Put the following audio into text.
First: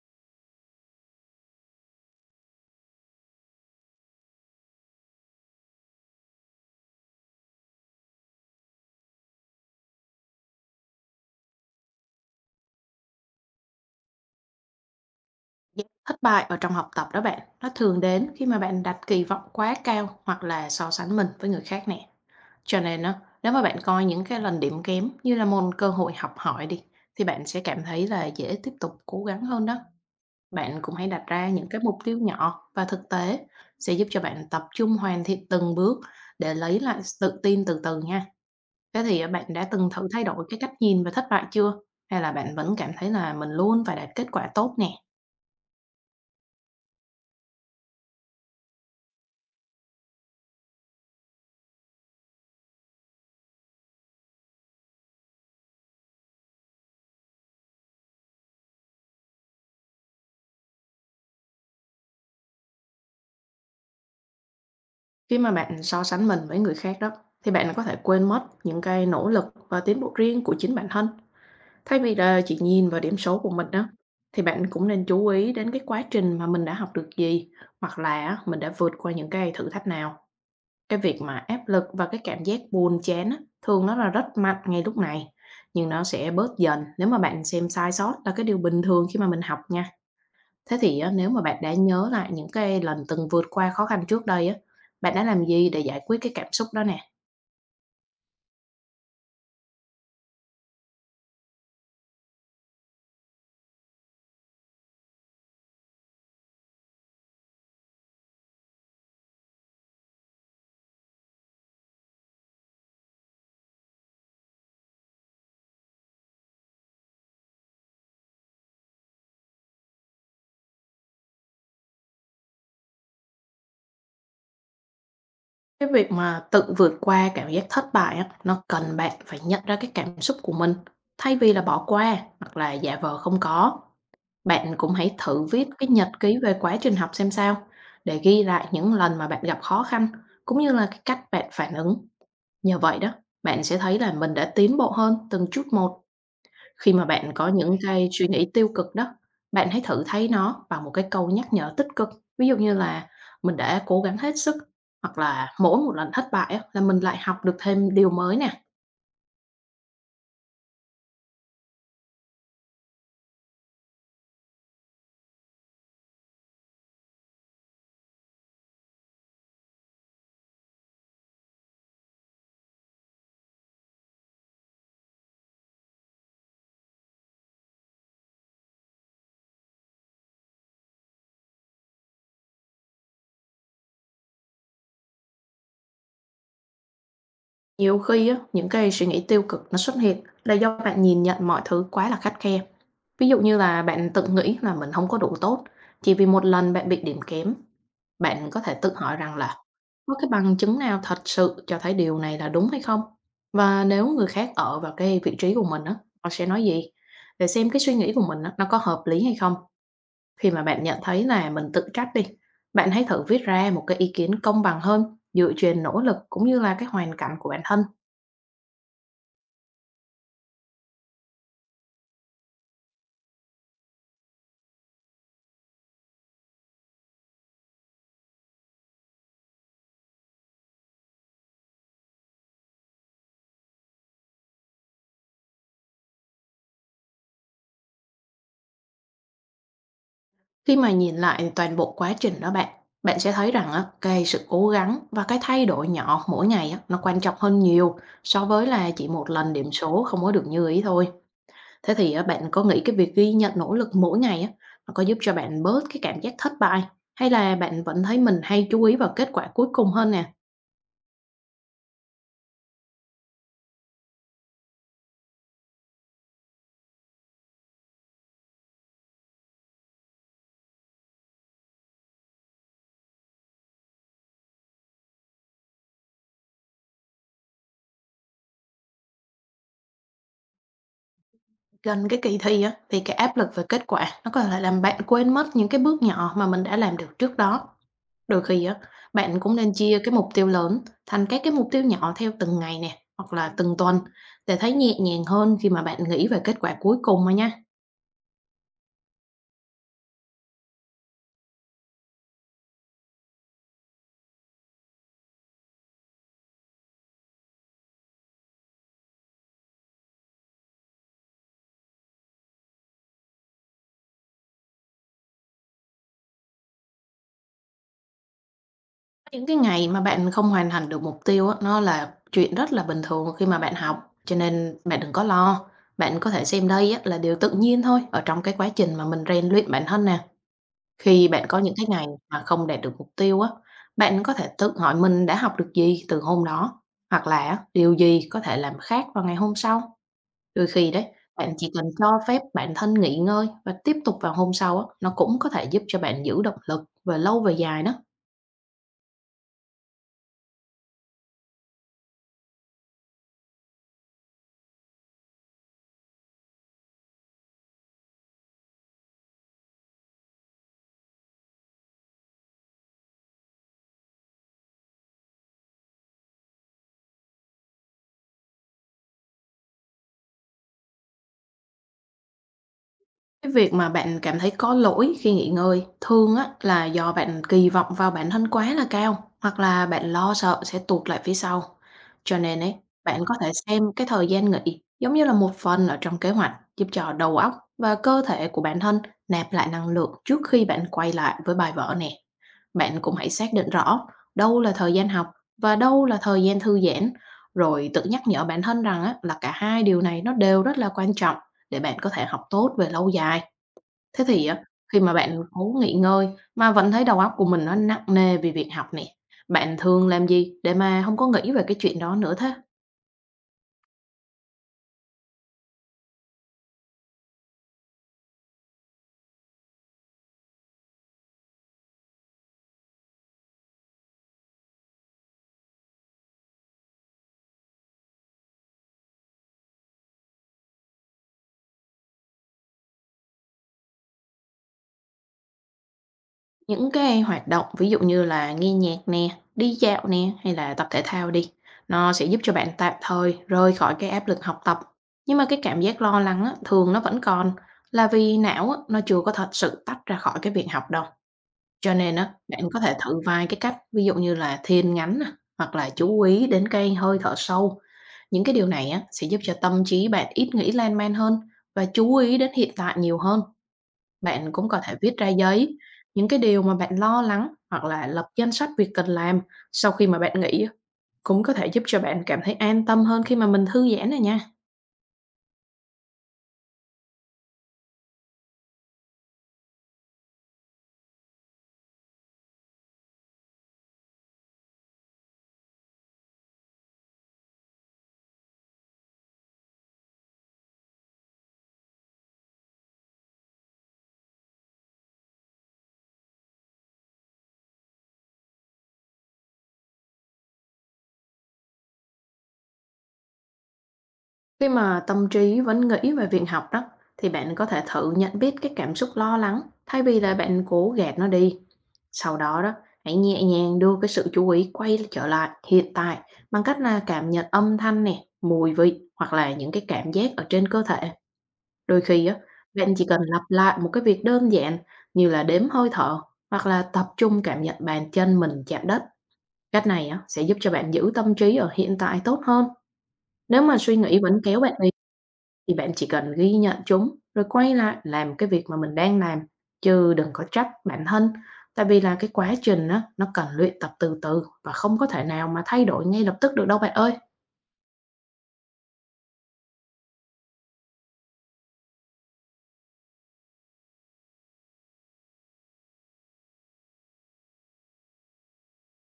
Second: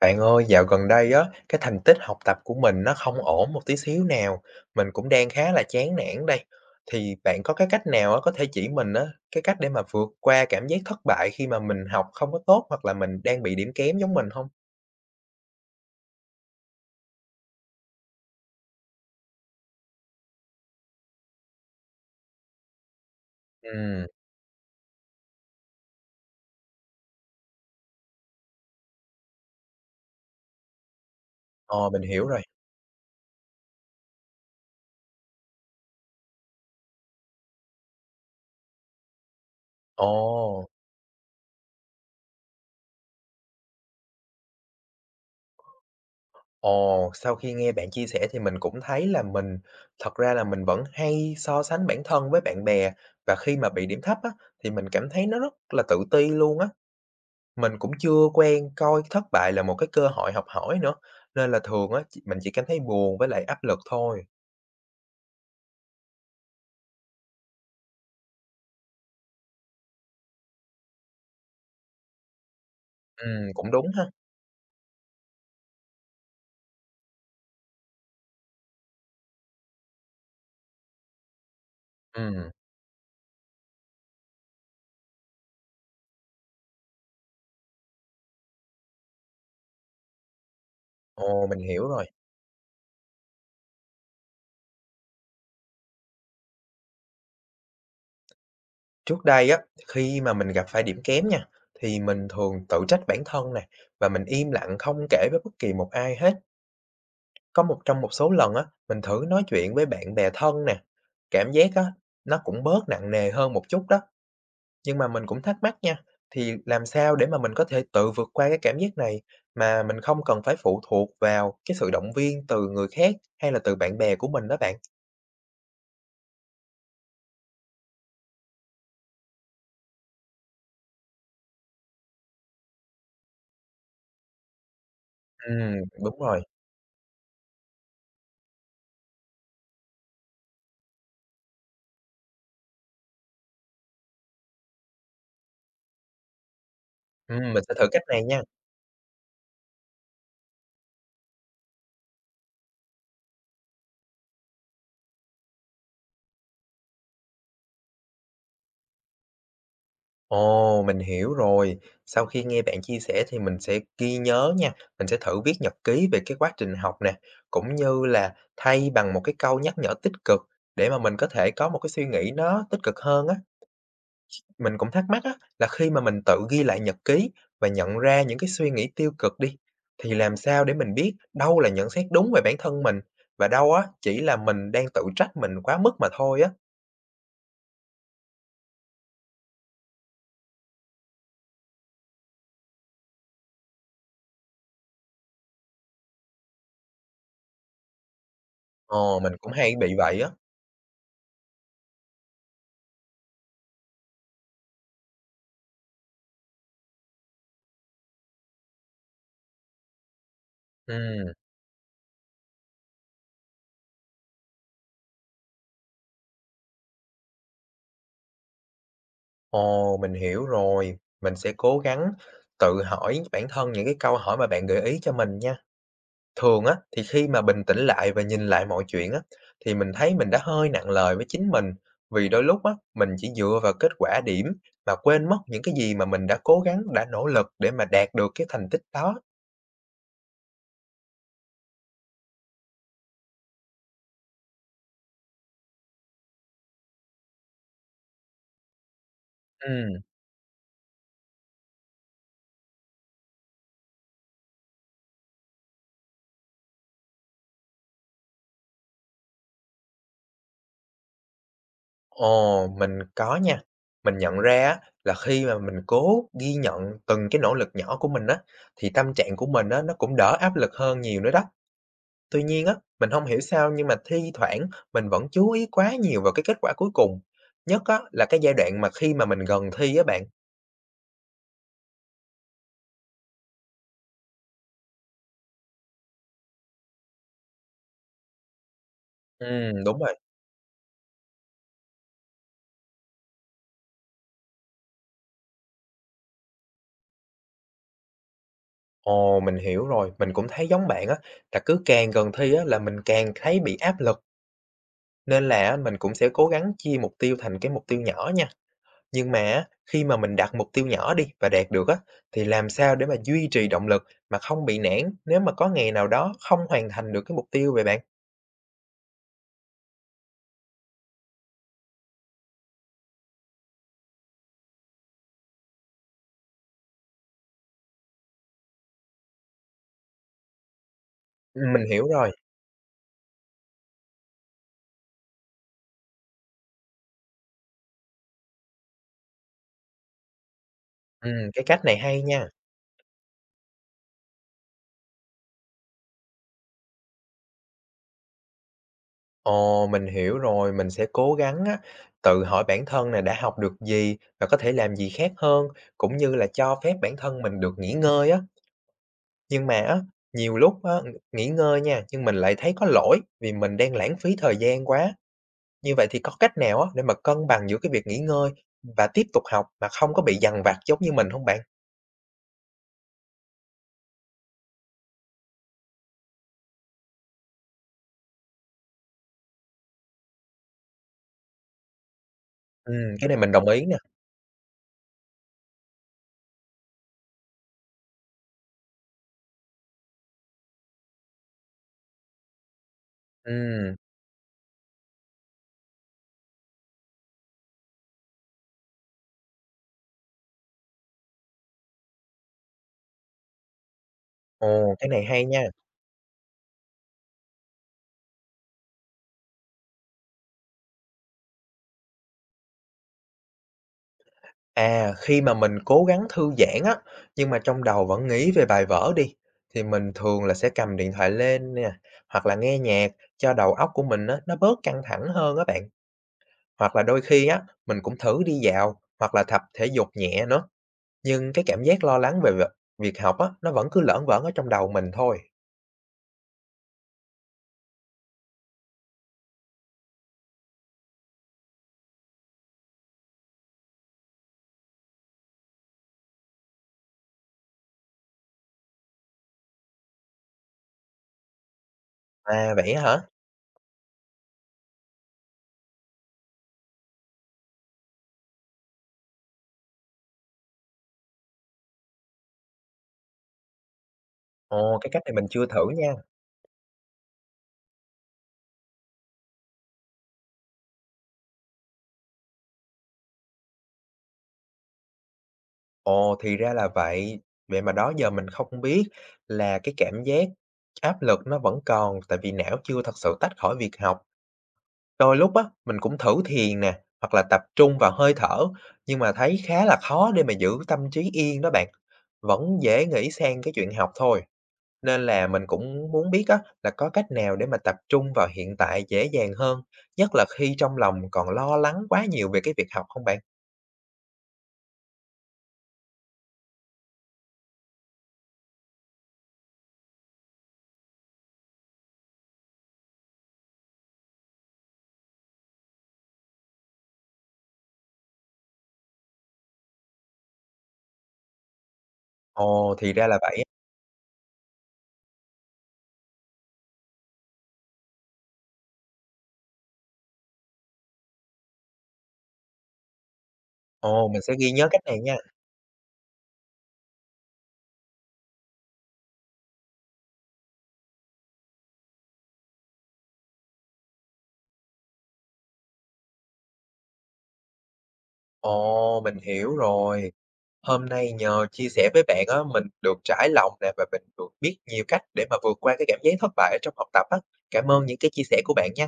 Bạn ơi, dạo gần đây á, cái thành tích học tập của mình nó không ổn một tí xíu nào, mình cũng đang khá là chán nản đây. Thì bạn có cái cách nào á, có thể chỉ mình á, cái cách để mà vượt qua cảm giác thất bại khi mà mình học không có tốt hoặc là mình đang bị điểm kém giống mình không? Giác thất bại ở trong học tập đó bạn, nó thường đến khi mà bạn đặt kỳ vọng quá cao hoặc là so sánh mình với người khác nè. Cho nên á, nếu mà bạn coi Ừm, những cái lần điểm kém như là một cơ hội học hỏi đi, thì bạn sẽ cảm thấy là dễ tiếp tục cố gắng hơn đó. Bạn cũng hãy đặt ra những cái ờ, mục mình tiêu hiểu rồi. nhỏ và thực tế sẽ giúp cho bạn tập trung hoàn thiện từng bước để lấy lại sự tự tin từ từ nha. Thế thì à, bạn đã từng thử thay đổi cái Ồ, cách nhìn về thất bại chưa? Hay là bạn vẫn cảm thấy là mình luôn phải đạt kết quả tốt nè? ồ, sau khi nghe bạn chia sẻ thì mình cũng thấy là mình thật ra là mình vẫn hay so sánh bản thân với bạn bè, và khi mà bị điểm thấp á, thì mình cảm thấy nó rất là tự ti luôn á. Mình cũng chưa quen coi cái thất bại là một cái cơ hội học hỏi nữa, nên là thường á, chị mình chỉ cảm thấy buồn với lại áp lực thôi. Khi mà bạn so sánh mình với người khác đó, thì bạn có thể quên mất những cái nỗ lực và tiến bộ riêng của chính bản thân. Thay vì là chỉ nhìn vào điểm số của mình Cũng đó, đúng ha. thì bạn cũng nên chú ý đến cái quá trình mà mình đã học được gì, hoặc là mình đã vượt qua những cái thử thách nào. Cái việc mà áp lực và cái cảm Ừm, giác buồn chán á, thường nó là rất mạnh ngay lúc này, nhưng nó sẽ bớt dần nếu mà bạn xem sai sót là cái điều bình thường khi mà mình học nha. Thế thì á, nếu mà ồ, mình bạn đã hiểu rồi. nhớ lại những cái lần từng vượt qua khó khăn trước đây á, bạn đã làm gì để giải quyết cái cảm xúc đó nè? Trước đây á, khi mà mình gặp phải điểm kém nha, thì mình thường tự trách bản thân nè, và mình im lặng không kể với bất kỳ một ai hết. Có một trong một số lần á, mình thử nói chuyện với bạn bè thân nè, cảm giác á, nó cũng bớt nặng nề hơn một chút đó. Nhưng mà mình cũng thắc mắc nha, thì làm sao để mà mình có thể tự vượt qua cái cảm giác này mà mình không cần phải phụ thuộc vào cái sự động viên từ người khác hay là từ bạn bè của mình đó bạn? Cái việc mà tự vượt qua cảm giác thất bại á, nó cần bạn phải nhận ra cái cảm xúc của mình thay vì là bỏ qua hoặc là giả vờ không có. Bạn cũng hãy thử viết Ừm, cái nhật đúng ký rồi. về quá trình học xem sao để ghi lại những lần mà bạn gặp khó khăn cũng như là cái cách bạn phản ứng. Nhờ vậy đó, bạn sẽ thấy là mình đã tiến bộ hơn từng chút một. Khi mà bạn có Mình sẽ những thử cách cái này suy nha. nghĩ tiêu cực đó, bạn hãy thử thấy nó bằng một cái câu nhắc nhở tích cực. Ví dụ như là mình đã cố gắng hết sức, hoặc là mỗi một lần thất bại á, là mình lại học được thêm điều mới nè. Ồ, mình hiểu rồi. Sau khi nghe bạn chia sẻ thì mình sẽ ghi nhớ nha. Mình sẽ thử viết nhật ký về cái quá trình học nè, cũng như là thay bằng một cái câu nhắc nhở tích cực để mà mình có thể có một cái suy nghĩ nó tích cực hơn á. Mình cũng thắc mắc á, là khi mà mình tự ghi lại nhật ký và nhận ra những cái suy nghĩ tiêu cực đi, thì làm sao để mình biết đâu là nhận xét đúng về bản thân mình và đâu á chỉ là mình đang tự trách mình quá mức mà thôi á. Nhiều khi á, những cái suy nghĩ tiêu cực nó xuất hiện là do bạn nhìn nhận mọi thứ quá là khắt khe. Ví dụ như là bạn tự nghĩ là mình không có đủ tốt, chỉ vì một lần bạn bị điểm kém. Bạn có thể tự hỏi Ồ, mình rằng cũng là hay bị có vậy cái á. bằng chứng nào thật sự cho thấy điều này là đúng hay không? Và nếu người khác ở vào cái vị trí của mình á, họ sẽ nói gì? Để xem cái suy nghĩ của mình á, nó có hợp lý hay không. Khi mà bạn nhận thấy Ừm, là mình tự trách đi, bạn hãy thử viết ra một cái ý kiến công bằng hơn dựa trên nỗ lực cũng như là cái hoàn cảnh của bản thân. ồ, mình hiểu rồi. Mình sẽ cố gắng tự hỏi bản thân những cái câu hỏi mà bạn gợi ý cho mình nha. Thường á, thì khi mà bình tĩnh lại và nhìn lại mọi chuyện á, thì mình thấy mình đã hơi nặng lời với chính mình, vì đôi lúc á, mình chỉ dựa vào kết quả điểm mà quên mất những cái gì mà mình đã cố gắng, đã nỗ lực để mà đạt được cái thành tích đó. Khi mà nhìn lại toàn bộ quá trình đó bạn, bạn sẽ thấy rằng á, cái sự cố gắng và cái thay đổi nhỏ mỗi ngày á, nó quan trọng hơn nhiều so với là chỉ một lần điểm Ừm, số không có được như ý thôi. Thế thì á, bạn có nghĩ cái việc ghi nhận nỗ lực mỗi ngày á, nó có giúp cho bạn bớt cái cảm giác thất bại hay là bạn vẫn thấy mình hay chú ý vào kết quả cuối cùng hơn nè? ồ, mình có nha. Mình nhận ra á, là khi mà mình cố ghi nhận từng cái nỗ lực nhỏ của mình á, thì tâm trạng của mình á, nó cũng đỡ áp lực hơn nhiều nữa đó. Tuy nhiên á, mình không hiểu sao nhưng mà thi thoảng mình vẫn chú ý quá nhiều vào cái kết quả cuối cùng, nhất á là cái giai đoạn mà khi mà mình gần thi á bạn. Gần cái kỳ thi á, thì cái áp lực về kết quả nó có thể làm bạn quên mất những cái bước nhỏ mà mình đã làm được trước đó. Đôi khi á, bạn cũng nên Đúng chia cái rồi. mục tiêu lớn thành các cái mục tiêu nhỏ theo từng ngày nè, hoặc là từng tuần để thấy nhẹ nhàng hơn khi mà bạn nghĩ về kết quả cuối cùng mà nha. Ồ, mình hiểu rồi, mình cũng thấy giống bạn á, là cứ càng gần thi á là mình càng thấy bị áp lực, nên là á mình cũng sẽ cố gắng chia mục tiêu thành cái mục tiêu nhỏ nha. Nhưng mà á, khi mà mình đặt mục tiêu nhỏ đi và đạt được á, thì làm sao để mà duy trì động lực mà không bị nản nếu mà có ngày nào đó không hoàn thành được cái mục tiêu vậy bạn? Những cái ngày mà bạn không hoàn thành được mục tiêu á, nó là chuyện rất là bình thường khi mà bạn học, cho nên bạn đừng có lo. Bạn có thể xem đây á, là điều tự nhiên thôi ở trong cái quá trình mà mình rèn luyện bản thân nè. Khi bạn có những cái Mình hiểu ngày rồi. mà không đạt được mục tiêu á, bạn có thể tự hỏi mình đã học được gì từ hôm đó, hoặc là á, điều gì có thể làm khác vào ngày hôm sau. Đôi khi đấy, bạn Cái chỉ cách cần này cho hay phép nha. bản thân nghỉ ngơi và tiếp tục vào hôm sau á, nó cũng có thể giúp cho bạn giữ động lực và lâu về dài đó. Ồ, mình hiểu rồi, mình sẽ cố gắng á, tự hỏi bản thân này đã học được gì và có thể làm gì khác hơn, cũng như là cho phép bản thân mình được nghỉ ngơi á. Nhưng mà á, nhiều lúc á, nghỉ ngơi nha, nhưng mình lại thấy có lỗi vì mình đang lãng phí thời gian quá. Như vậy thì có cách nào á, để mà cân bằng giữa cái việc nghỉ ngơi và tiếp tục học mà không có bị dằn vặt giống như mình không bạn? Cái việc mà bạn cảm thấy có lỗi khi nghỉ ngơi thường á là do bạn kỳ vọng vào bản thân quá là cao, hoặc là bạn lo sợ sẽ tụt lại phía sau. Cho nên ấy, Ừ, bạn cái có này thể mình đồng xem ý nè. cái thời gian nghỉ giống như là một phần ở trong kế hoạch giúp cho đầu óc và cơ thể của bản thân nạp lại năng lượng trước khi bạn quay lại với bài vở nè. Bạn cũng hãy xác định Ừm, rõ đâu là thời gian học và đâu là thời gian thư giãn, rồi tự nhắc nhở bản thân rằng á, là cả hai điều này nó đều rất là quan trọng để bạn có thể học tốt về lâu dài. Thế thì á, ồ, khi cái mà này bạn hay cố nha. nghỉ ngơi mà vẫn thấy đầu óc của mình nó nặng nề vì việc học nè, bạn thường làm gì để mà không có nghĩ về cái chuyện đó nữa thế? À, khi mà mình cố gắng thư giãn á, nhưng mà trong đầu vẫn nghĩ về bài vở đi, thì mình thường là sẽ cầm điện thoại lên nè, hoặc là nghe nhạc cho đầu óc của mình á, nó bớt căng thẳng hơn á bạn. Hoặc là đôi khi á, mình cũng thử đi dạo, hoặc là tập thể dục nhẹ nữa. Nhưng cái cảm giác lo lắng về việc việc học á, nó vẫn cứ lởn vởn ở trong đầu mình thôi. Những cái hoạt động ví dụ như là nghe nhạc nè, đi dạo nè, hay là tập thể thao đi, nó sẽ giúp cho bạn tạm thời rời khỏi cái áp lực học tập. Nhưng mà cái cảm giác lo lắng á, thường nó vẫn còn, là vì não á, nó chưa có thật sự tách ra khỏi cái việc học đâu. Cho nên á, bạn À, có vậy thể á thử hả? vài cái cách, ví dụ như là thiền ngắn nè, hoặc là chú ý đến cái hơi thở sâu. Những cái điều này á, sẽ giúp cho tâm trí bạn ít nghĩ lan man hơn và chú ý đến hiện tại nhiều hơn. Bạn cũng có thể Ồ, cái viết cách ra này mình chưa giấy thử nha. những cái điều mà bạn lo lắng hoặc là lập danh sách việc cần làm sau khi mà bạn nghỉ á, cũng có thể giúp cho bạn cảm thấy an tâm hơn khi mà mình thư giãn này nha. Ồ, thì ra là vậy. Vậy mà đó giờ mình không biết là cái cảm giác áp lực nó vẫn còn, tại vì não chưa thật sự tách khỏi việc học. Đôi lúc á, mình cũng thử thiền nè, hoặc là tập trung vào hơi thở, nhưng mà thấy khá là khó để mà giữ tâm trí yên đó bạn. Vẫn dễ nghĩ sang cái chuyện học thôi. Nên là mình cũng muốn biết á, là có cách nào để mà tập trung vào hiện tại dễ dàng hơn, nhất là khi trong lòng còn lo lắng quá nhiều về cái việc học không bạn? Khi mà tâm trí vẫn nghĩ về việc học đó, thì bạn có thể thử nhận biết cái cảm xúc lo lắng thay vì là bạn cố gạt nó đi. Sau đó đó, hãy nhẹ nhàng đưa cái sự chú ý quay trở lại hiện tại bằng cách là cảm nhận âm thanh nè, mùi vị hoặc là những cái cảm giác ở trên cơ thể. Đôi khi á, bạn Ồ, chỉ thì cần ra là lặp vậy. lại một cái việc đơn giản như là đếm hơi thở hoặc là tập trung cảm nhận bàn chân mình chạm đất. Cách này á, sẽ giúp cho bạn giữ tâm trí ở hiện tại tốt hơn. Nếu mà suy nghĩ Ồ, vẫn mình sẽ kéo ghi bạn đi nhớ cách này nha. thì bạn chỉ cần ghi nhận chúng, rồi quay lại làm cái việc mà mình đang làm, chứ đừng có trách bản thân. Tại vì là cái quá trình á, nó cần luyện tập từ từ và không có thể nào mà thay đổi ngay lập tức được đâu bạn ơi. Ồ, mình hiểu rồi. Hôm nay nhờ chia sẻ với bạn á, mình được trải lòng nè và mình được biết nhiều cách để mà vượt qua cái cảm giác thất bại ở trong học tập á. Cảm ơn những cái chia sẻ của bạn nha.